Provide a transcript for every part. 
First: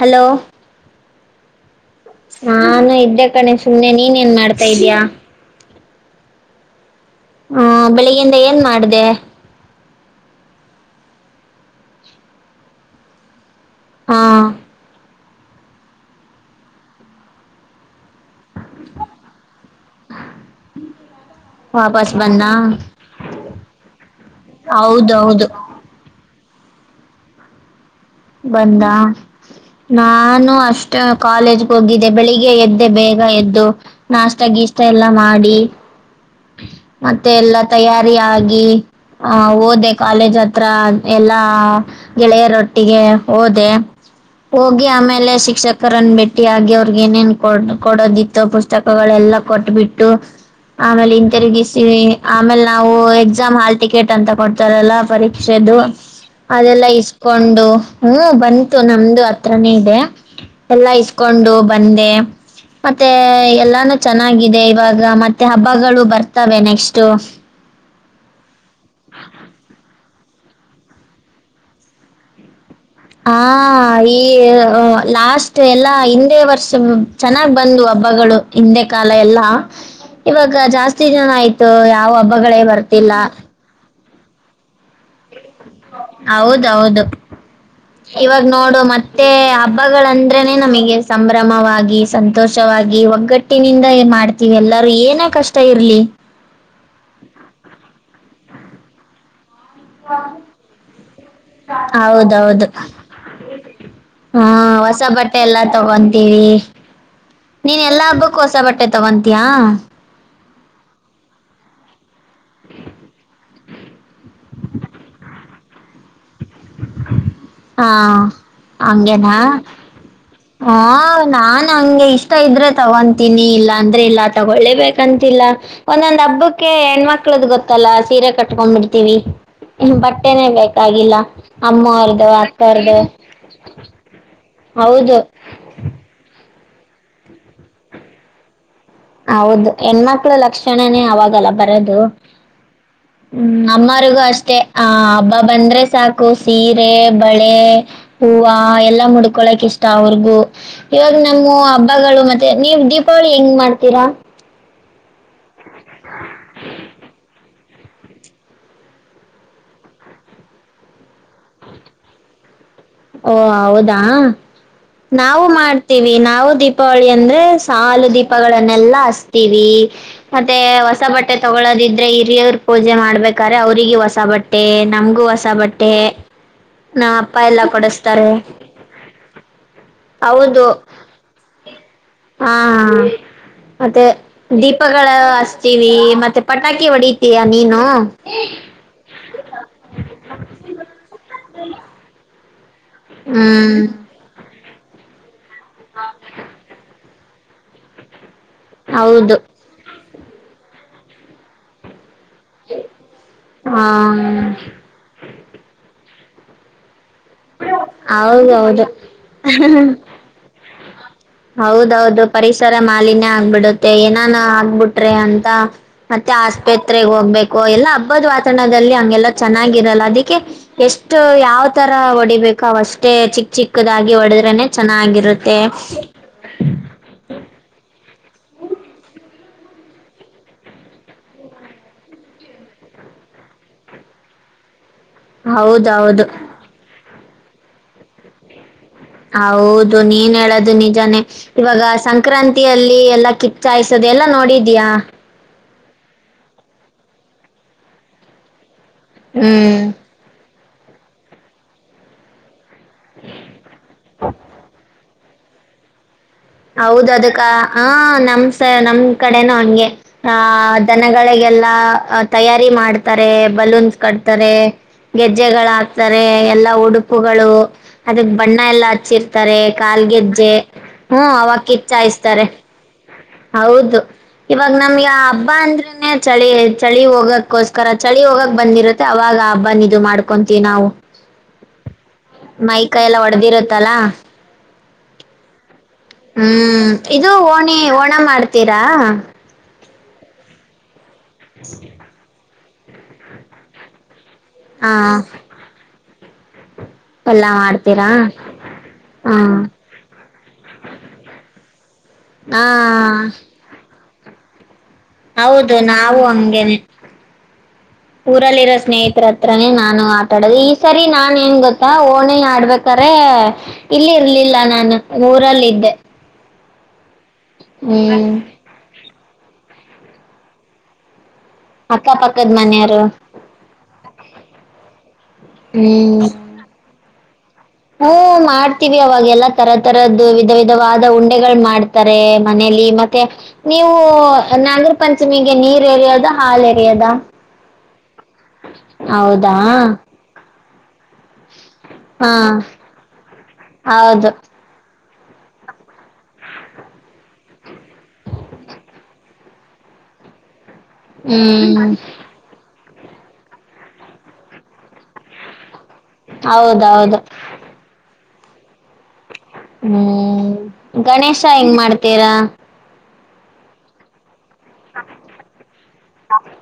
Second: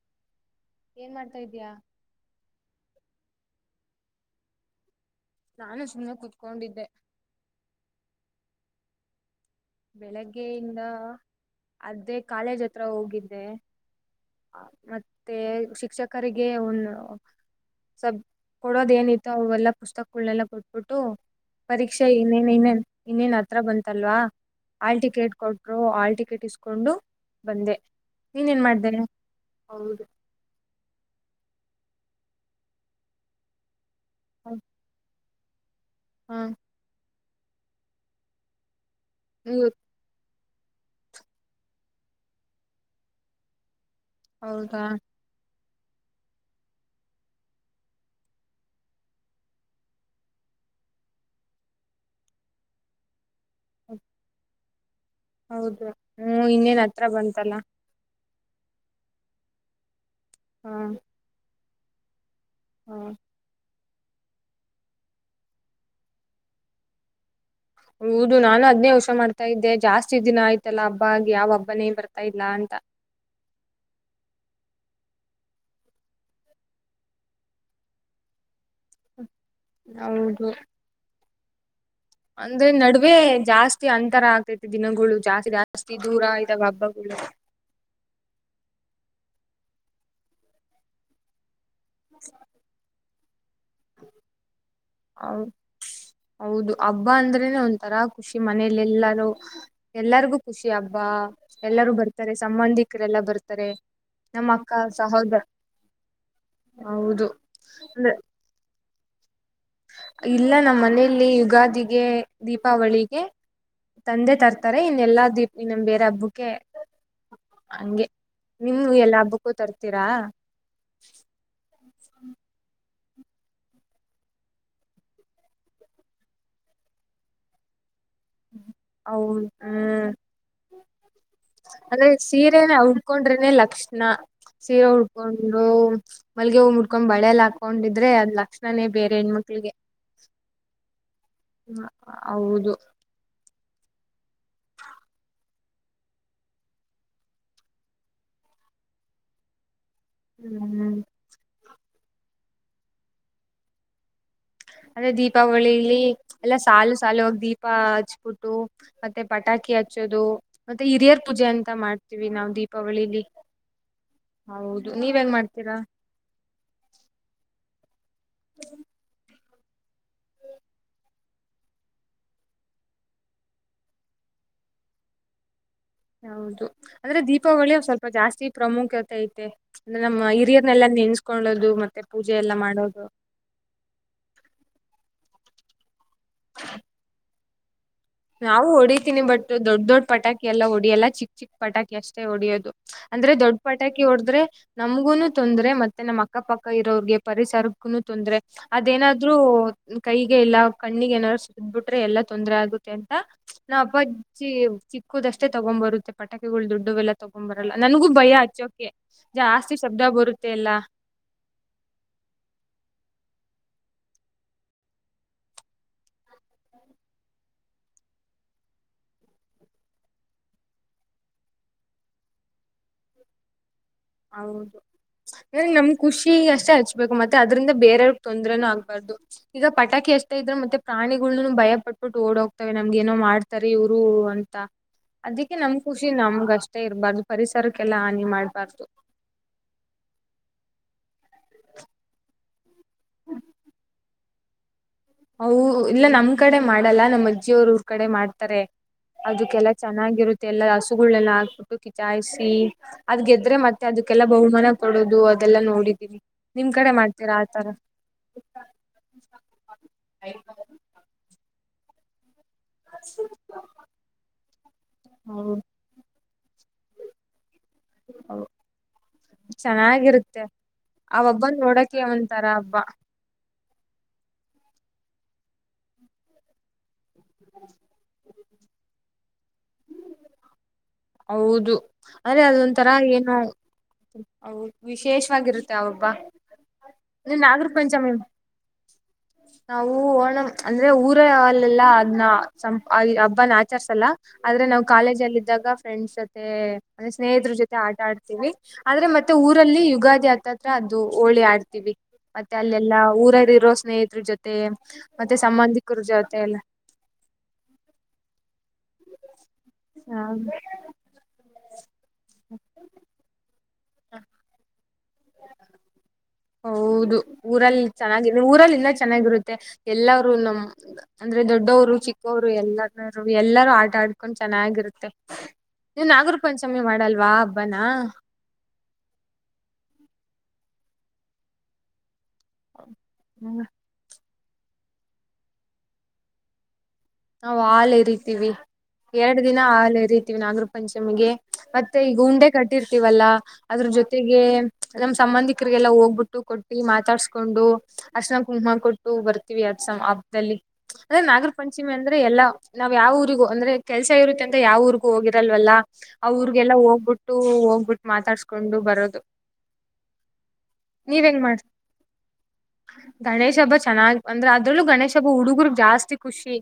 Hello. ಏನ್ ಮಾಡತಾ ಇದೀಯಾ. ಕುಂತಕೊಂಡಿನಿ ಸುಮನೆ ನೀನ್ ಏನ್ ಮಾಡ್ತಾ ಇದೀಯಾ. ನಾನು ಸುಮ್ಮ ಕುತ್ಕೊಂಡಿದ್ದೆ. ಹ್ಮ ಬೆಳಿಗೆ ಇಂದ ಏನ್ ಮಾಡದೇ. ಬೆಳಗ್ಗೆಯಿಂದ ಅದೇ ಕಾಲೇಜ್ ಹತ್ರ ಹೋಗಿದ್ದೆ. ಹಾ ಮತ್ತೆ ಶಿಕ್ಷಕರಿಗೆ ಒಂದು ಸ. ಕೊಡೋದ ಏನಿತ್ತು ಅವೆಲ್ಲಾ ಪುಸ್ತಕಗಳನೆಲ್ಲ ಕೊಟ್ಬಿಟ್ಟು. ಪರೀಕ್ಷೆ ವಾಪಸ್ ಬಂದ ಇನ್ನೇನ್ ಇನ್ನೇನ್ ಇನ್ನೇನ್ ಹತ್ರ ಬಂತಲ್ವಾ. ಹಾಲ್ ಟಿಕೆಟ್ ಹೌದೌದು ಕೊಟ್ರು ಹಾಲ್ ಟಿಕೆಟ್ ಇಸ್ಕೊಂಡು ಬಂದೆ. ನೀನ್ ಏನ್ ಬಂದ ಮಾಡ್ದೆ ಹೌದು ನಾನು ಅಷ್ಟ. ಕಾಲೇಜ್ಗೆ ಹೋಗಿದೆ ಬೆಳಿಗ್ಗೆ ಎದ್ದೆ ಬೇಗ ಎದ್ದು ನಾಷ್ಟ ಗೀಸ್ಟಾ ಎಲ್ಲಾ ಮಾಡಿ. ಹ ಹಾ ಮತ್ತೆ ಎಲ್ಲ ತಯಾರಿ ಆಗಿ ಹ್ಮ್ಮ್ ಹೋದೆ ಕಾಲೇಜ್ ಹತೀರ. ಹತ್ರ ಎಲ್ಲಾ ಗೆಳೆಯರೊಟ್ಟಿಗೆ ಹೋದೆ. ಹೌದಾ ಹೋಗಿ ಆಮೇಲೆ ಶಿಕ್ಷಕ. ಅವರನ ಬೆಟ್ಟಿ ಹಾಗಿ ಅವರಿಗ ಏನೇನ ಕೊಡೋದಿತು ಪುಸ್ತಕಗಳೆಲ್ಲಾ ಕೊಟ್ಬಿಟ್ಟು. ಆಮೇಲೆ ಇಂತಿರಾಗಿಸಿ ಆಮೇಲೆ ನಾವು ಎ. ನಮ್ಮ ಹಾಲ್ ಟಿಕೆಟ್ ಅಂತ ಕೊಡ್ತಾರಲ್ಲ ಪರೀಕ್ಷೆದು ಹೌದು ಹ್ಮ್ ಇನ್ನೇನ್ ಅದೆಲ್ಲ ಹತ್ರ ಬಂತಲ್ಲ ಇಸಕೊಂಡು. ಹ್ಮ ಬಂತು ನಮ್ದು ಹತ್ರಾನೇ ಇದೆ ಹ ಎಲ್ಲಾ ಇಸ್ಕೊಂಡು. ಬಂದೆ ಹ ಮತ್ತೆ ಎಲ್ಲ. ಚೆನ್ನಾಗಿದೆ ಇವಾಗ ಮತ್ತೆ ಹಬ್ಬಗಳು ಬರ್ತವೆ ನೆಕ್ಸ್ಟ್ ಆ ದಿನ ಆಯ್ತಲ್ಲಾ ಹಬ್ಬ ಆಗಿ ಯಾವ ಹಬ್ಬನೇ ಬರ್ತಾ ಇಲ್ಲಾ ಅಂತ ಹ ಈ ಲಾಸ್ಟ್ ಎಲ್ಲಾ ಹಿಂದೆ ವರ್ಷ ಚೆನ್ನಾಗ್ ಬಂದ್ ಹಬ್ಬಗಳು ಹಿಂದೆ ಕಾಲ ಎಲ್ಲಾ ಹೌದು ಇವಾಗ ಜಾಸ್ತಿ ಜನ ಆಯ್ತು ನಾವವು ಹಬ್ಬಗಳೇ ಅಂದ್ರೆ ಬರ್ತಿಲ್ಲ ನಡುವೆ ಜಾಸ್ತಿ ಅಂತರ ಆಗ್ತೈತಿ ದಿನಗಳು ಜಾಸ್ತಿ ಜಾಸ್ತಿ ದೂರ ಇದ್ದಾವ ಹೌದೌದು ಹಬ್ಬಗಳು ಇವಾಗ ನೋಡು ಮತ್ತೆ ಹಬ್ಬಗಳಂದ್ರೆನೆ ನಮಗೆ ಸಂಭ್ರಮವಾಗಿ ಸಂತೋಷವಾಗಿ ಗಟ್ಟಿನಿಂದ ಏ ಮಾಡ್ತೀವಿ ಎಲ್ಲ ಹೌ ಹೌದು ಹಬ್ಬ ಅಂದ್ರೇನೆ ಒಂಥರ ಖುಷಿ ಮನೇಲೆ ಎಲ್ಲಾರೂ ಎಲ್ಲರಿಗೂ ಖುಷಿ ಹಬ್ಬಾ ಎಲ್ಲಾರೂ ಬರ್ತಾರೆ ಹೌದೌದು ಸಂಬಂಧಿಕರೆಲ್ಲಾ ಬರ್ತಾರೆ ಹಾ ನಮ್ಮ ಅಕ್ಕ ಹೊಸ ಬಟ್ಟೆ ಸಹೋದರ ಎಲ್ಲಾ ತಗೊಂತೀವಿ ಹೌದು ನೀನ್ ಎಲ್ಲಾ ಅಂದ್ರೆ ಹಬ್ಬಕ್ಕೂ ಹೊಸ ಬಟ್ಟೆ ತವಂತ ಇಲ್ಲ ನಮ್ಮ್ ಮನೆಯಲ್ಲಿ ಯುಗಾದಿಗೆ ದೀಪಾವಳಿಗೆ ತಂದೆ ತರ್ತಾರೆ ಇನ್ನ ಎಲ್ಲಾ ದೀಪ್ ಇನ್ನಮ್ ಬೇರೆ ಹಬ್ಬಕ್ಕೆ ಹಾ ಹಂಗೆ ನಿಮ ಎಲ್ಲ ಹಂಗೇನಾ ಹಬ್ಬಕ್ಕೂ ತರ್ತೀರಾ ಹಾ ನಾನ್ ಇಷ್ಟ ಇದ್ರೆ ತಗೊತೀನಿ ಇಲ್ಲ ಅಂದ್ರೆ ಇಲ್ಲ ತಗೊಳ್ಳೇಬೇಕಂತಿಲ್ಲ ಒಂದೊಂದ್ ಹಬ್ಬಕ್ಕೆ ಹೆಣ್ಮಕ್ಳದ ಗೊತ್ತಲ್ಲ ಸೀರೆ ಕಟ್ಕೊಂಡಬಿಡ್ತೀವಿ ಅವು ಹ್ಮ್ ಬಟ್ಟೆನೆೇ ಬೇಕಾಗಿಲ್ಲ ಅಮ್ಮ್ರದು ಅತ್ತರದು ಕಕೊಂಡ್ರನೆ ಲಕ್ಷಣ ಸೀರೆ ಉಡ್ಕೊಂಡು ಮಲ್ಗೆ ಹೂವು ಉಟ್ಕೊಂಡ್ ಬಳೆ ಎಲ್ಲ ಹಾಕೊಂಡಿದ್ರೆ ಅದಲ್ಲಾ ಹೌದು ಹೆಣ್ಮಕ್ಳ ಲಕ್ಷಣನೇ ಅವಾಗಲ್ಲ ಬರದು್ಮ ಹೌದು ಅಮ್ಮರಿಗೂ ಅಷ್ಟೇ ಆ ಹಬ್ಬ ಬಂದ್ರೆ ಸಾಕು ಸೀರೆ ಬಳೆ ಹೂವು ಹ ಎಲ್ಲ ಮುಡ್ಕೊಳ್ಳಕ ಇಷ್ಟ ಅವ್ರಗೂ ಹ್ಮ್ ಇವಾಗ ನಮ್ಮ ಹಬ್ಬಗಳು ಮತ್ತೆ ನೀವ ದೀಪಾವಳಿ ಹೆಂಗ್ ಮಾಡ್ತೀರಾ ಅದ್ರೆ ದೀಪಾವಳಿಲಿ ಎಲ್ಲಾ ಸಾಲು ಸಾಾಲುವಾಗ ದೀಪ ಹಚ್ಬಿಟ್ಟು ಮತ್ತೆ ಪಟಾಕಿ ಹಚ್ಚೋದು ಮತ್ತೆ ಹಿರಿಯರ್ ಪೂಜೆ ಅಂತ ಮಾಡ್ತೀವಿ ನಾವು ದಪ ಓ ಹೌದಾ ಹೌದು ನೀವ್ ಹೆಂಗ್ ನಾವು ಮಾಡ್ತೀರಾ ಮಾಡ್ತೀವಿ ನಾವು ದೀಪಾವಳಿ ಅಂದ್ರೆ ಸಾಲು ದೀಪಗಳನ್ನೆಲ್ಲಾ ವಿ ಮತ್ತೆ ಹೊಸ ಬಟ್ಟೆ ತಗೊಳೋದಿದ್ರೆ ಹಿರಿಯರು ಪೂಜೆ ಮಾಡ್ಬೇಕಾರೆೆ ಅವ್ರಿಗೆ ಹೊಸ ಬಟ್ಟೆ ಬಟ್ಟೆ ನಮ್ಗೂ ಹೊಸ ಬಟ್ಟೆ ಹೌದು ನಮ್ಮ ಅಂದ್ರೆ ಅಪ್ಪ ಎಲ್ಲ ದೀಪಾವಳಿ ಸ್ವಲ್ಪ ಕೊಡಿಸ್ತಾರೆ ಜಾಸ್ತಿ ಪ್ರಾಮುಖ್ಯತೆ ಐತೆ ಅಂದ್ರೆ ನಮ್ಮ ಹೌದು ಹಿರಿಯರನ್ನ ಎಲ್ಲಾ ನೆನ್ಸ್ಕೊಳ್ಳೋದು ಮತ್ತೆ ಪೂಜೆ ಹಾ ಎಲ್ಲಾ ಮಾಡೋದು ಮತ್ತೆ ದೀಪಗಳ ಅಸ್ತೀವಿ ಮತ್ತೆ ಪಟಾಕಿ ಹೊಡಿತೀಯಾ ನೀನು ನಾವು ಹೊಡಿತೀನಿ ಬಟ್ ದೊಡ್ಡ ದೊಡ್ ಪಟಾಕಿ ಎಲ್ಲ ಹೊಡೆಯಲ್ಲ ಚಿಕ್ ಚಿಕ್ ಪಟಾಕಿ ಅಷ್ಟೇ ಹೊಡಿಯೋದು ಅಂದ್ರೆ ದೊಡ್ಡ ಹ್ಮ್ ಪಟಾಕಿ ಹೊಡದ್ರೆ ನಮ್ಗುನು ತೊಂದ್ರೆ ಮತ್ತೆ ನಮ್ಮ್ ಅಕ್ಕ ಪಕ್ಕ ಇರೋರ್ಗೆ ಪರಿಸರಕ್ಕನು ತೊಂದ್ರರೆ ಅದೇನಾದ್ರು ಹೌದು ಕೈಗೆ ಎಲ್ಲ ಕಣ್ಣಿಗೆ ಏನಾದ್ರು ಸ್ ಬಿಟ್ರೆ ಎಲ್ಲ ತೊ ಅಂತ ನಾ ಹಾ ಅಪ್ಪಜ್ಜಿ ಚಿಕ್ಕೋದಷ್ಟೇ ತಗೊಂಡ್ ಬರುತ್ತೆ ಪಟಕಿಗಳು ದೊಡ್ಡವೆಲ್ಲ ತಗೊಂಬರಲ್ಲ ನನ್ಗೂ ಭಯ ಹೌದೌದು ಹಚ್ಚೋಕೆ ಜಾಸ್ತಿ ಶಬ್ದ ಬರುತ್ತೆ ಎಲ್ಲ ಹೌದೌದು ಪರಿಸರ ಮಾಲಿನ್ ಆಗ್ಬಿಡುತ್ತೆ ಏನಾನ ಆಗ್ಬಿಟ್ರೆ ಅಂತ ಮತ್ತೆ ಆಸ್ಪತ್ರೆಗೆಗ್ ಹೋಗ್ಬೇಕು ಎಲ್ಲಾ ಹಬ್ಬದ ವಾತಾವರಣದಲ್ಲಿ ಹಗೆಲ್ಲ ಚೆನ್ನಾಗಿರಲ್ಲ ಅದಕ್ಕೆ ಎಷ್ಟು ಯಾವ್ ತರ ಹೊಡಿಬೇಕು ಅವಷ್ಟೇ ಚಿಕ್ ಚಿಕ್ ಹೌದು ಅ್ರ ನಮ್ ಖುಷಿ ಅಷ್ಟೇ ಹಚ್ಬೇಕು ಮತ್ತೆ ಅದ್ರಿಂದ ಬೇರೆಯವ್ರ ತೊಂದ್ರನೂ ಆಗ್ಬಾರ್ದು ಈಗ ಪಟಾಷ್ಟತಾ ಇದ್ರೆ ಮತ್ತೆ ಪ್ರಾಣಿಗಳ್ನನು ಭಯ ಪಟ್ಬಿಟ್ಟು ಓಡ ಹೋಗ್ತವೆ ನಮ್ಗೆ ಏನೋ ಮಾಡ್ತಾರೆ ಇವರು ಅಂತ ಅದಿಕ್ಕೆ ನಮ್ ಖುಷಿ ಹೌದೌದು ನಮ್ಗ ಅಷ್ಟೇ ಇರಬಾರ್ದು ಪರಿಸರಕ್ಕೆಲ್ಲಾ ಹಾನಿ ಮಾಡ್ಬಾರ್ದು ಹ ಹೌದು ನೀನ್ ಹೇಳೋದು ನಿಜಾನೇ ಇವಾಗ ಸಂಕ್ರಾಂತಿಯಲ್ಲಿ ಎಲ್ಲಾ ಕಿಚ್ಚು ಹಾಯಿಸೋದು ಎಲ್ಲಾ ನೋಡಿದ್ಯಾ ಹ ಇಲ್ಲ ನಮ್ ಕಡೆ ಮಾಡಲ್ಲ ನಮ್ಮ್ ಅಜ್ಜಿಯ ಅವರು ಊರ್ ಕಡೆ ಮಾಡ್ತಾರೆ ಅದಕ್ಕೆಲ್ಲ ಹ್ಮ್ ಚೆನ್ನಾಗಿರುತ್ತೆ ಮತ್ತ ಎಲ್ಲಾ ಹಸುಗಳೆಲ್ಲ ಹಾಕ್ಬಿಟ್ಟು ಕಿಚಾಯಿಸಿ ಅದ ಗೆದ್ರೆ ಮತ್ತೆ ಅದಕ್ಕೆಲ್ಲಾ ಬಹುಮಾನ ಕೊಡೋದು ಅದೆಲ್ಲಾ ನೋಡಿದೀರಿ ಹೌದ ಅದಕ್ಕ ಆ ನಮಸ ನಮ್ ಕಡೆನ ಅವಂಗೆ ಆ ದನಗಳಿಗೆ ಎಲ್ಲಾ ತಯಾರಿ ಮಾಡ್ತಾರೆ ಬಲೂನ್ಸ್ ಕಟ್ತಾರೆ ಹೌದ್ ಗೆಜ್ಜೆಗಳು ಹಾಕ್ತಾರೆ ಎಲ್ಲಾ ಉಡುಪುಗಳು ಅದಕ್ ಹೌದು. ಬಣ್ಣ ಎಲ್ಲಾ ಹಚ್ಚಿರ್ತಾರೆ ಕಾಲ ಚೆನ್ನಾಗಿರುತ್ತೆ ಗೆಜ್ಜೆ ಆ ಹ್ಮ ಹಬ್ಬ ಅವ ಕ ನೋಡಕ್ಕೆ ಇಚ್ಚಾಯ್ತಾರೆ ಒಂಥರ ಹಬ್ಬ ಹೌದು ಇವಾಗ ನಮ್ಗೆ ಹಬ್ಬ ಅಂದ್ರನೆ ಚಳಿ ಚಳಿ ಹೋಗ ಹೋಗಕೋಸ್ಕರ ಚಳಿ ಹೋಗಕ್ ಬಂದಿರುತ್ತೆ ಅವಾಗ ಹಬ್ಬಾ ಇದು ಮಾಡ್ಕೊಂತೀವಿ ನಾವು ಹೌದು ಅಂದ್ರೆ ಮೈ ಅದೊಂಥರ ಕೈ ಎಲ್ಲ ಏನೋ ಒಡೆದಿರುತ್ತಲ್ಲ ವಿಶೇಷವಾಗಿರುತ್ತೆ ಆ ಹಬ್ಬ ಹ್ಮ್ ಇದು ಅಂದ್ರೆ ನಾಗರ ಓಣಿ ಪಂಚಮಿ ಓಣ ಮಾಡ್ತೀರಾ ನಾವು ಓಣ ಅಂದ್ರೆಊ ರ ಅವಲ್ಲೆಲ್ಲಾ ಅದ್ನ ಹಬ್ಬನ ಆಚಸಲ್ಲ ಆದ್ರೆ ನಾವು ಹಾ ಕಾಲೇಜ ಅಲ್ಲಿ ಇದ್ದಾಗ ಸ ಅಂದ್ರೆ ಪಲ್ಲಾ ಸ್ನೇಹಿತರ ಜೊತೆ ಆಟ ಮಾಡ್ತೀರಾ ಆಡ್ತಿೀವಿ ಆದ್ರೆ ಹ ಮತ್ತೆ ಊರಲ್ಲಿ ಯುಗಾದಿ ಆತ್ತತ್ರ ಅದು ಹೋಳಿ ಆಡ್ತೀವಿ ಮತ್ತೆ ಹಾ ಅಲ್ಲೆಲ್ಲಾ ಊರಲ್ಲಿ ಇರೋ ಸ್ನೇಹಿತರ ಜೊತೆ ಮತ್ತೆ ಹೌದು ಸಂಬಂಧಿಕರ ನಾವು ಜೊತೆ ಎಲ್ಲ ಅಂಗೇನೆ ಊರಲ್ಲಿರೋ ಸ್ನೇಹಿತರ ಹತ್ರನೇ ನಾನು ಆಟಾಡೋದು ಈ ಸರಿ ನಾನನ್ ಏನ್ ಹ ಗೊ ಓಣಿ ಆಡ್ಬೇಕ್ರೆ ಇಲ್ಲಿ ಇರ್ಲಿಲ್ಲ ನಾನು ಊರಲ್ಲ ಇದಿದ್ದೆ ಹೌದು ಊರಲ್ಲಿ ಚೆನ್ನಾಗಿ ಊರಲ್ಲಿಂದ ಚೆನ್ನಾಗಿರುತ್ತೆ ಎಲ್ಲರರು ನಮ ಅಂದ್ರೆ ದೊಡ್ಡವರು ಚಿಕ್ಕವರು ಅಕ್ಕಪಕ್ಕದ ಮನೆಯವರು ಎಲ್ಲಾರರು ಎಲ್ಲಾರೂ ಆಟ ಆಡ್ಕೊಂಡ್ ಚೆನ್ನಾಗಿರುತ್ತೆ ನೀವ್ ಹ್ಮ್ ನಾಗರ ಪಂಚಮಿ ಮಾಡಲ್ ಹ್ಮ ಮಾಡ್ತೀವಿ ಅವಾಗ ಎಲ್ಲಾ ತರ ತರದು ವಿಧ ವಿಧವಾದ ಉಂಡೆಗಳು ಮಾಡ್ತಾರೆ ಮನೇಲಿ ಮತ್ತೆ ನೀವು ನಾಗರ ಪಂಚಮಿಗೆ ನೀರ್ ಏರಿಯೋದು ಹಾಾಲ ನಾವವು ಹಾಲ್ ಇರಿತಿೀವಿ ಎರಡ್ ಹೌದಾ ದಿನ ಹಾಲ್ ಇರಿತಿೀವಿ ನಾದ್ರರು ನಿಮಗೆ ಮತ್ತೆ ಈಗ ಹಾ ಉಂಡೆ ಕಟ್ಟಿರ್ತೀವಲ್ಲ ಅದ್ರ ಹೌದು ಜೊತೆಗೆ ನಮ್ ಸಂಬಂಧಿಕರಿಗೆಲ್ಲಾ ಹೋಗ್ಬಿಟ್ಟು ಕೊಟ್ಟಿ ಮಾತಾಡ್ಸ್ಕೊಂಡು ಅರ್ನ ಕುಂಮ ಕೊಟ್ಟು ಬರ್ತೀವಿ ಅಸ ಹಬ್ದಲ್ಲಿ ಅದ್ರೆ ನಾಗರ ಪಂಚಮಿ ಹ್ಮ್ ಅಂದ್ರೆ ಎಲ್ಲಾ ನಾವ್ ಯಾವ ಊರಿಗೂ ಅಂದ್ರೆ ಕೆಲ್ಸ ಇರುತ್ತೆ ಅಂತ ಯಾವ ಊರಿಗೂ ಹೋಗಿರಲ್ವಲ್ಲ ಅವ ್ರಗೆಲ್ಲ ಹೌದೌದು ಹೋಗ್ಬಿಟ್ಟು ಹೋಗ್ಬಿಟ್ಟು ಮಾತಾಡ್ಸ್ಕೊಂಡು ಬರೋದು ಹ್ಮ್ ಗಣೇಶ ಹೆಂಗ್ ಮಾಡ್ತೀರಾ ಗಣೇಶ್ ಹಬ್ಬ ಚೆನ್ನಾಗ್ ಅಂದ್ರೆ ಅದ್ರಲ್ಲೂ ಗಣೇಶ್ ಹಬ್ಬ ಹುಡುಗರು ಜಾಸ್ತಿ ಖುಷಿ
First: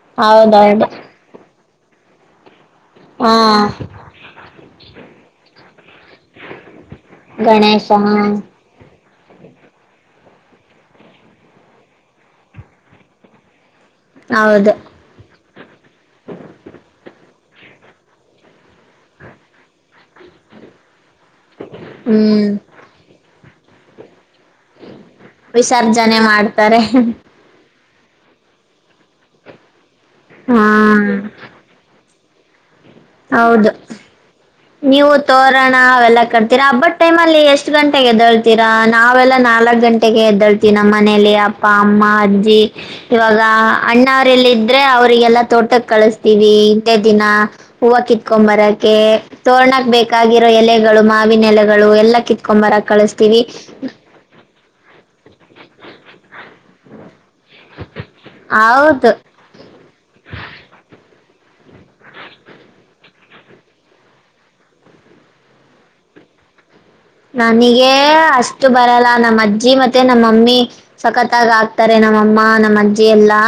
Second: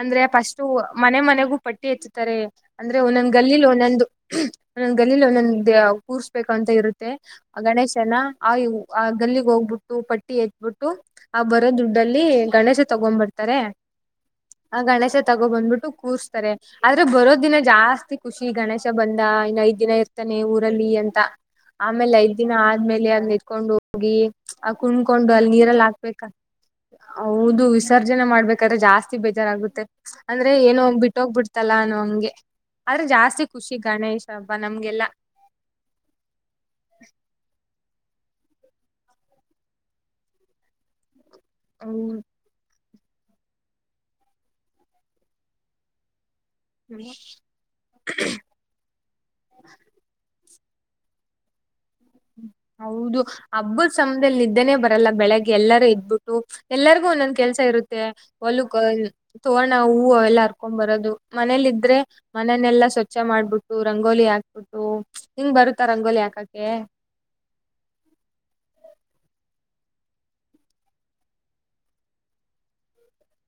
ಅಂದ್ರೆ ಫಸ್ು ಹೌದೌದು ಮನೆ ಮನೆಗೂ ಪಟ್ಟಿ ಎತ್ತತಾರೆ ಅಂದ್ರೆ ಹಾ ಒಂದೊಂದ್ ಗಲ್ಲಿಲ್ ಒಂದೊಂದು ಒಂದೊಂದ್ ಗಲ್ಲಿಲ್ ಒಂದೊಂದು ದ ಕೂರ್ಸ್ಬೇಕು ಅಂತ ಇರುತ್ತೆ ಗಣೇಶ ಹಾ ಗಣೇಶನ ಆ ಆ ಗಲ್ಲಿಗ್ ಹೋಗ್ಬಿಟ್ಟು ಪಟ್ಟಿ ಎತ್ಬಿಟ್ಟು ಆ ಬರೋ ದುಡ್ಡಲ್ಲಿ ಗಣೇಶ ತಗೊ್ಬಡ್ತಾರೆ ಹೌದು ಆ ಗಣೇಶ ತ ಬಂದ್ಬಿಟ್ಟು ಕೂರ್ಸ್ತಾರೆ ಆದ್ರೆ ಬರೋ ದಿನ ಜಾಸ್ತಿ ಖುಷಿ ಗಣೇಶ ಬಂದ ಇನ್ನಐದು ಐದ್ ದಿನ ಇರ್ತಾನೆ ಊರಲ್ಲಿ ಅಂತ ಆಮೇಲೆ ಐದ್ ಹ್ಮ್ ದಿನ ಆದ್ಮೇಲೆ ಅದ್ನ ಇಟ್ಕೊಂಡ್ ಹೋಗಿ ಆ ಕುಣಕೊಂಡು ಅಲ್ಲಿ ನೀರೆಲ್ಲ ಹಾಕ್ಬೇಕ ವಿಸರ್ಜನೆ ಮಾಡ್ತಾರೆ ಹೌದು ವಿಸರ್ಜನೆ ಮಾಡ್ಬೇಕಾದ್ರೆ ಜಾಸ್ತಿ ಬೇಜಾರಾಗುತ್ತೆ ಅಂದ್ರೆ ಹಾ ಏನೋ ಬಿಟ್ಟೋಗ್ಬ ಬಿಡ್ತಲ್ಲ ಅನೋಹಂಗೆ ಹೌದು ಹಬ್ಬ ನಮ್ಗೆಲ್ಲಾ ನೀವು ತೋೋಣ ಅವೆಲ್ಲ ಕಡ್ತೀರಾ ಹಬ್ಬದ ಟೈಮ್ ಅಲ್ಲಿ ಎಷ್ಟ ಎಷ್ಟ ಗಂಟೆಗೆ ಎದ್ದಳ್ತೀರಾ ನಾವೆಲ್ಲಾ ನಾಲ್ಕಕ್ ಗಂಟೆಗೆ ಎದ್ದಳ್ತೀ ನಮ್ಮ ಮನೇಲಿ ಪ್ಪ ಅಮ್ಮ ಹ್ಮ್ ಅಜ್ಜಿ ಇವಾಗ ಅಣ್ಣ ಅವ್ರಲ್ಲ ಇದ್ರೆ ಅವ್ರರಿಗೆಲ್ಲಾ ತೋಟಕ್ಕೆ ಕಳಸ್ತ ಇೆ ದಿನ ಹೂವು ಕಿತ್ಕೊ್ ಬರಕೆ ತೋಣಕ್ ಬೇಕಾಗಿ ೋ ಎಲೆಗಳು ಮಾವಿನ ಎಲೆಗಳು ಎಲ್ಲಿತ್ಕೊಂಬ ಹೌದು ಹಬ್ಬದ ಸಮದಲ್ಲಿ್ದೇನೆ ಬರಲ್ಲ ಬೆಳಿಗ್ಗೆ ಎಲ್ಲರೂ ಇದ್ಬಿಟ್ಟು ಎಲ್ಲರಿಗು ಒಂದೊಂದ ಕೆಲಸ ಇರುತ್ತೆ ಹೊಲಕ ಹೌದು ತೋರ್ರಣ ಹೂವು ಎಲ್ಲ ಹರ್ಕೊಂಡ್ ಬರೋದು ಮನೇಲ್ ಇದ್ರೆ ಮನನೆೆಲ್ಲಾ ಸ್ವಚ್ಛ ಮಾಡ್ಬಿಟ್ಟು ರಂಗೋಲಿ ಹಾಕ್ಬಿಟ್ಟು ಹಿಂಗ್ ಬರುತ್ತಾ ರಂಗೋಲಿ ಹಾಕ್ ಎಕಗೆ ನಮ್ಮ್ ಅಜ್ಜಿ ಮತ್ತೆ ನಮ್ಮಮ್ಮಿ ಸಖತ್ತಾಗಿ ಆಗ್ತಾರೆ ನಮ್ಮಅಮ್ಮ ನಮ್ಮ ಅಜ್ಜಿ ಎಲ್ಲಾ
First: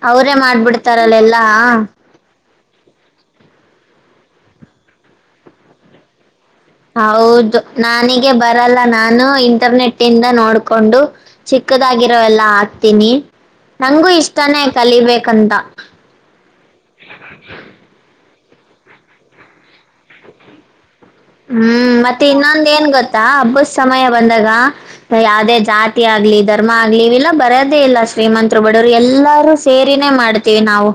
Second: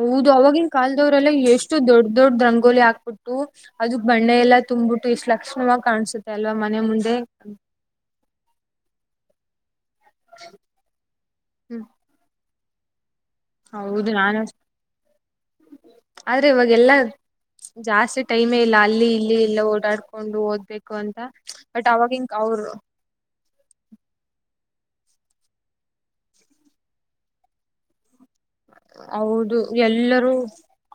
ಹೌದು ಅವಾಗಿನ್ ಕಾಲದವರೆಲ್ಲ ಎಷ್ಟು ದೊಡ್ಡ ದೊಡ್ಡಂತ ರಂಗ್ಗೋಲಿ ಹಾಕ್ಬಿಟ್ಟು ಅದಕ್ ಬಣ್ಣೆ ಎಲ್ಲ ತಂಬ್ಬಿಟ್ಟು ಎಷ್ಟು ಲಕ್ಷಣವಾಗಿ ಕಾಣಸುತ್ತೆ ಅಲ್ವಾ ಮನೆ ಮುಂದೆ ಹೌದು ನಾನಿಗೆ ಬರಲ್ಲ ನಾನು ಇಂಟರ್ನೆಟ್ ಇಂದ ನೋಡ್ಕೊಂಡು ಹ್ಮ್ ಚಿಕ್ಕದಾಗಿರೋ ಎಲ್ಲ ಹಾಕ್ತೀನಿ ನಂಗೂ ಹೌದು ನಾನು ಇಷ್ಟನೇ ಕಲಿಬೇಕಂತ ಆದ್ರೆ ಇವಾಗೆಲ್ಲಾ ಜಾಸ್ತಿ ಟೈಮೇ ಇಲ್ಲ ಅಲ್ಲಿ ಇಲ್ಲಿ ಎಲ್ಲ ಓಡಾಡ್ಕೊಂಡು ಓದಬೇಕು ಹ್ಮ್ ಮತ್ತೆ ಇನ್ನೊಂದ ಏನ್ ಗೊತ್ತಾ ಹಬ್ಬದ ಸಮಯ ಬಂದಾಗ ಯಾವದೇ ಜಾತಿ ಆಗ್ಲಿ ಧರ್ಮ ಆಗ್ಲಿ ಇವೆಲ್ಲ ಬರೋದೇ ಇಲ್ಲಷ್ಟ ಶ್ರೀಮಂತರು ಬಡವರು ಎಲ್ಲಾರೂ ಹೌದು ಸೇರಿನೇ ಎಲ್ಲರೂ ಮಾಡ್ತೀವಿ ನಾವು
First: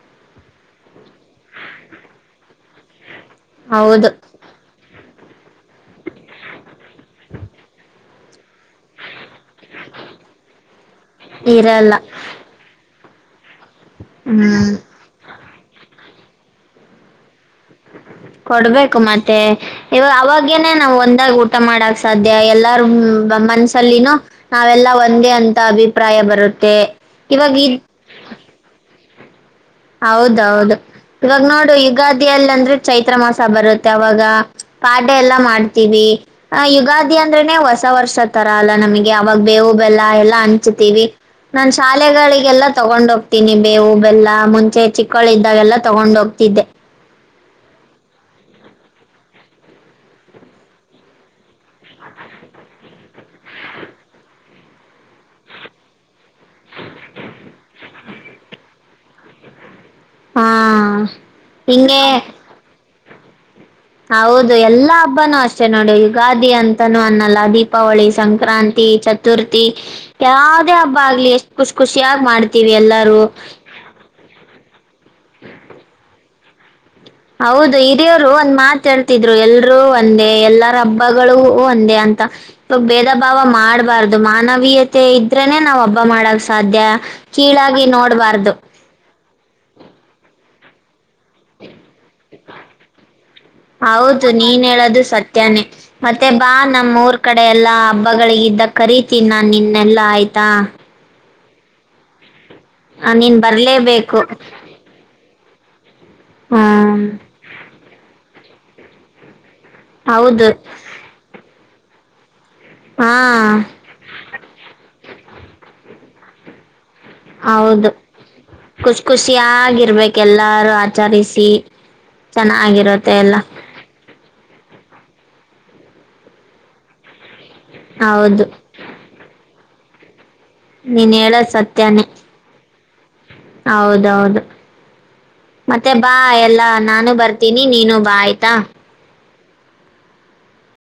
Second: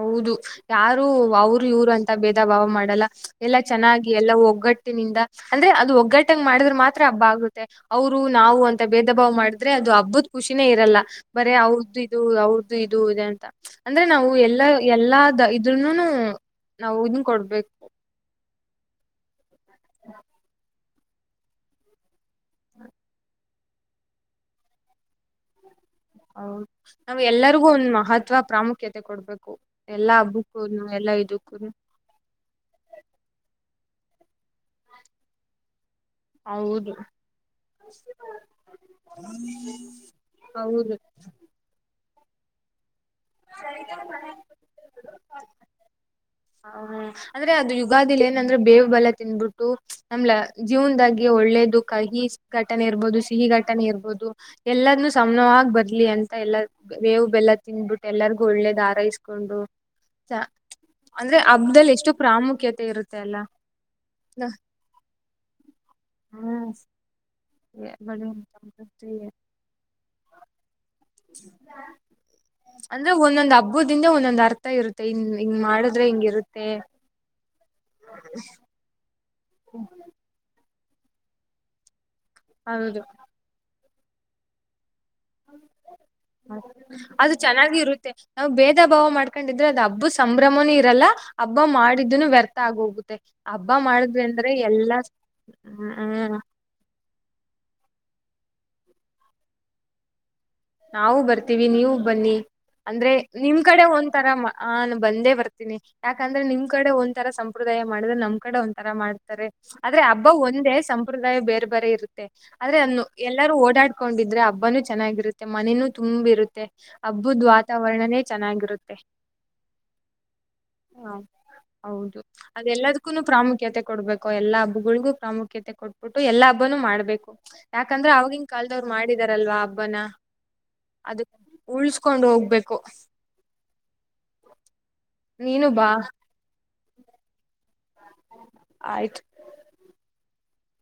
ಹೌದು ಯಾರು ಅವರು ಇವ್ರು ಅಂತ ಭೇದ ಭಾವ ಮಾಡ ಲಾ ಎಲ್ಲ ಹೌದು ಚೆನ್ನಾಗಿ ಎಲ್ಲ ಒಗ್ಗಟ್ಟಿನಿಂದ ಅಂದ್ರೆ ಅದು ಒಗ್ಗಟ್ಟಂಗ ಮಾಡಿದ್ರ ಮಾತ್ರ ಹಬ್ಬ ಆಗುತ್ತೆ ಅವರು ನಾವು ಅಂತ ಭೇದ ಭಾವ್ ಮಾಡಿದ್ರೆ ಅದು ಹಬ್ಬದ ಖುಷಿನೇ ಇರಲ್ಲ ಬರೇ ಅವ ಇರಲ್ಲ ಇದು ಅವ್ರದುು ಇದು ಇದೆ ಅಂತ ಅಂದ್ರೆ ನಾವು ಎಲ್ಲಾ ಹ್ಮ್ ಎಲ್ಲ ಇದ್ರನುನು ನಾವು ಇದನ್ ಕೊಡ್ಬೇಕು ಕೊಡ್ಬೇಕು ಮತ್ತೆ ಇವ ಅವಾಗೇನೆೇ ನಾವ ಒಂದಾಗ ಊಟ ಮಾಡಕ್ ಸಾಧ್ಯ ಎಲ್ಲಾರೂ ಮನ್ಸಲ್ಲಿನು ನಾವೆಲ್ಲಾ ಒಂದೇ ಅಂತ ಅಭಿ ಹೌದು ನಾವ್ ಎಲ್ಲರಿಗೂ ಒಂದ್ ಮಹತ್ವ ಪ್ರಾಮುಖ್ಯತೆ ಕೊಡ್ಬೇಕು ಎಲ್ಲಾ ಹೌದೌದು ಹಬ್ಬಕ್ಕೂನು ಎಲ್ಲಾ ಇವಾಗ ಇದಕ್ಕೂನು ನೋಡು ಯುಗಾದಿಯಲ್ಲಿ ಅಂದ್ರೆ ಚೈತ್ರ ಮಾಸ ಬರುತ್ತ ಅವಾಗ ಪಾಡ್ಯ ಎಲ್ಲಾ ಮಾಡ ಮಾಡ್ತೀವಿ ಹೌದು ಯುಗಾದಿ ಅಂದ್ರೆನೆ ಹೊಸ ವರ್ಷ ತರ ಅಲ್ಲ ನಮಗೆ ಅವಾಗ ಬೇವು ಬೆಲ್ಲ ಎಲ್ಲಾ ಹಂಚ [unintelligible] ನಾನ್ ಶಾಲೆಗಳಿಗೆಲ್ಲಾ ತಗೊಂಡ ಹೋಗ್ತೀನಿ ಬೇವು ಬೆಲ್ಲ ಮುಂ ಚೆ ಚಿಕ್ಕಳ ಇದ್ದಾವೆಲ್ಲ ತಗೊಂಡ ಹೋಗ್ತಿದ್ದೆ ಹ್ಮ್ ಅಂದ್ರೆ ಅದು ಯುಗಾದಿಲಿ ಏನಂದ್ರೆ ಬೇವು ಬೆಲ್ಲ ತಿನ್ಬಿಟ್ಟು ನಮ್ಲ ಜೀವನದಾಗಿ ಒಳ್ಳೇದ ಕಹಿ ಘಟನೆ ಇರ್ಬಹುದು ಸಿಹಿ ಘಟನೆ ಇರ್ಬಹುದು ಎಲ್ಲದನ್ನುೂ ಸಮನವಾಗಿ ಬರ್ಲಿ ಅಂತ ಎಲ್ಲ ಬೇವು ಬೆಲ್ಲ ತಿಿಂದಬಿಟ್ಟು ಒಳ್ಳೆ ಹಾರೈಸಿಕೊಂಡೂ ಹಾ ಅಂದ್ರೆ ಹಬ್ದಲ್ಲಿ ಹಿಂಗೆ ಎಷ್ಟು ಪ್ರಾಮುಖ್ಯತೆ ಇರುತ್ತೆ ಎಲ್ಲಾ ಹೌದು ಎಲ್ಲಾ ಹಬ್ಬನುೂ ಅಷ್ಟೆ ನೋಡಿ ಯುಗಾದಿ ಹ್ಮ್ ಅಂತಾನೂ ಅನ್ನಲ್ಲ ದೀಪ ದೀಪಾವಳಿ ಸಂಕ್ರಾಂತಿ ಚತುರ್ಥಿ ಯಾವುದೇ ಹಬ್ಬ ಆಗ್ಲಿ ಎಷ್ಟು ಖುಷಿ ಖುಷಿಯಾಗಿ ಮಾಡ್ತೀವಿ ಅಂದ್ರೆ ಎಲ್ಲಾರು. ಒಂದೊಂದ್ ಹಬ್ಬದಿಂದ ಒಂದೊಂದ್ ಅರ್ಥ ಇರುತ್ತೆ ಇನ್ ಹಿಂಗ್ ಮಾಡುದ್ರೆ ಹಿಂಗ ಇರುತ್ತೆ ಹೌದು ಹಿರಿಯರು ಒಂದ್ ಮಾತಾಳ್ತಿದ್ರು ಎಲ್ರುೂ ಒಂದೇ ಎಲ್ಲಾ ಹಬ್ಬಗಳು ಒಂದೇ ಅಂತ ಹೌದು ಭೇದ ಭಾವ ಮಾಡಬಾರ್ದು ಮಾನವೀಯತೆ ಮತ್ತೆ ಇದ್ರನೆ ನಾವ್ ಹಬ್ಬ ಮಾಡಕ್ ಸಾಧ್ಯ ಅದು ಕೀಳಾಗಿ ನೋಡ್ಬಾರ್ದು ಇದ್ರೆ ಅದು ಹಬ್ಬು ಸಂಭ್ರಮನೂ ಇರಲ್ಲ ಹಬ್ಬ ಮಾಡಿದ್ನು ವ್ಯರ್ಥ ಆಗ ಹೋಗುತ್ತೆ ಹಬ್ಬ ಮಾಡಿದ್ವಿ ಹೌದು ಅಂದ್ರೆ ನೀನ್ ಎಲ್ಲಾ ಹೇಳೋದು ಸತ್ಯಾನೇ. ಮತ್ತೆ ಬಾ ನಮ್ಮ್ ಊರ್ ಕಡೆ ಎಲ್ಲಾ ಹಬ್ಬಗಳಿಿಗೆ ಇದ್ದ ಕರೀತ ನಾನ್ ನಿನ್ನೆಲ್ಲಾ ಆಯ್ತು ನಾವು ಬರ್ತೀವಿ ನೀವು ಬನ್ನಿ ಆ ಅಂದ್ರೆ ನೀನ್ ನಿಮ್ ಕಡೆ ಬರ್ಲೇಬೇಕು. ಒಂದ್ತರ ಬಂದೇ ಬರ್ತ ತಿನಿ ಯಾಕಂದ್ರೆ ಹಾ ನಿಮ್ ಕಡೆ ಒಂದತರ ಸಂಪ್ರದಾಯ ಮಾಡಿದ್ರೆ ನಮ್ ಕಡೆ ಒಂತರ ಮಾಡ್ತಾರೆ ಆದ್ರೆ ಹಬ್ಬ ಹೌದು ಒಂದೇ ಸಂಪ್ರದಾಯ ಬೇರೆ ಬೇರೆ ಇರುತ್ತೆ ಆದ್ರೆ ಅನ್ನು ಹಾ ಎಲ್ಲರೂ ಓಡಾಡ್ಕೊಂಡಿದ್ರೆ ಹಬ್ಬನುೂ ಚೆನ್ನಾಗಿರುತ್ತೆ ಮನೇನುೂ ತುಂಬಿರುತ್ತೆ ಹಬ್ಬುದ ಹೌದು ವಾತಾವರಣನೇ ಚೆನ್ನಾಗಿರುತ್ತೆ ಖುಷ್ ಖುಷಿಯಾಗಿರ್ಬೇಕ್ ಎಲ್ಲಾರು ಹಾ ಆಚರಿಸಿ ಹೌದು ಚೆನ್ನಾಗಿರುತ್ತೆ ಅದೆಲ್ಲದ್ಕ್ಕು ಎಲ್ಲ ಪ್ರಾಮುಖ್ಯತೆ ಕೊಡ್ಬೇಕು ಎಲ್ಲಾ ಹಬ್ಬ ಹಬ್ಬಗಳಿಗೂ ಪ್ರಾಮುಖ್ಯತೆ ಕೊಟ್ಬಿಟ್ಟು ಎಲ್ಲಾ ಹಬ್ಬನುೂ ಮಾಡ್ಬೇಕು ಯಾಕಂದ್ರೆ ಹೌದು ಅವಗಿನ್ ಕಾಲ್ದವ್ರು ಮಾಡಿದಾರಲ್ವಾ ಹಬ್ಬನ ನೀನ್ ಅದಕ್ ಹೇಳೋದು ಸತ್ಯನೇ ಉಳ್ಸ್ಕೊಂಡ್ ಹೋಗ್ಬೇಕು ಹೌದೌದು ಮತ್ತೆ ಬಾ ಎಲ್ಲಾ ನಾನು ಬರ್ತೀನಿ ನೀನು ಬಾ ಆಯ್ತಾ ಆಯ್ತು.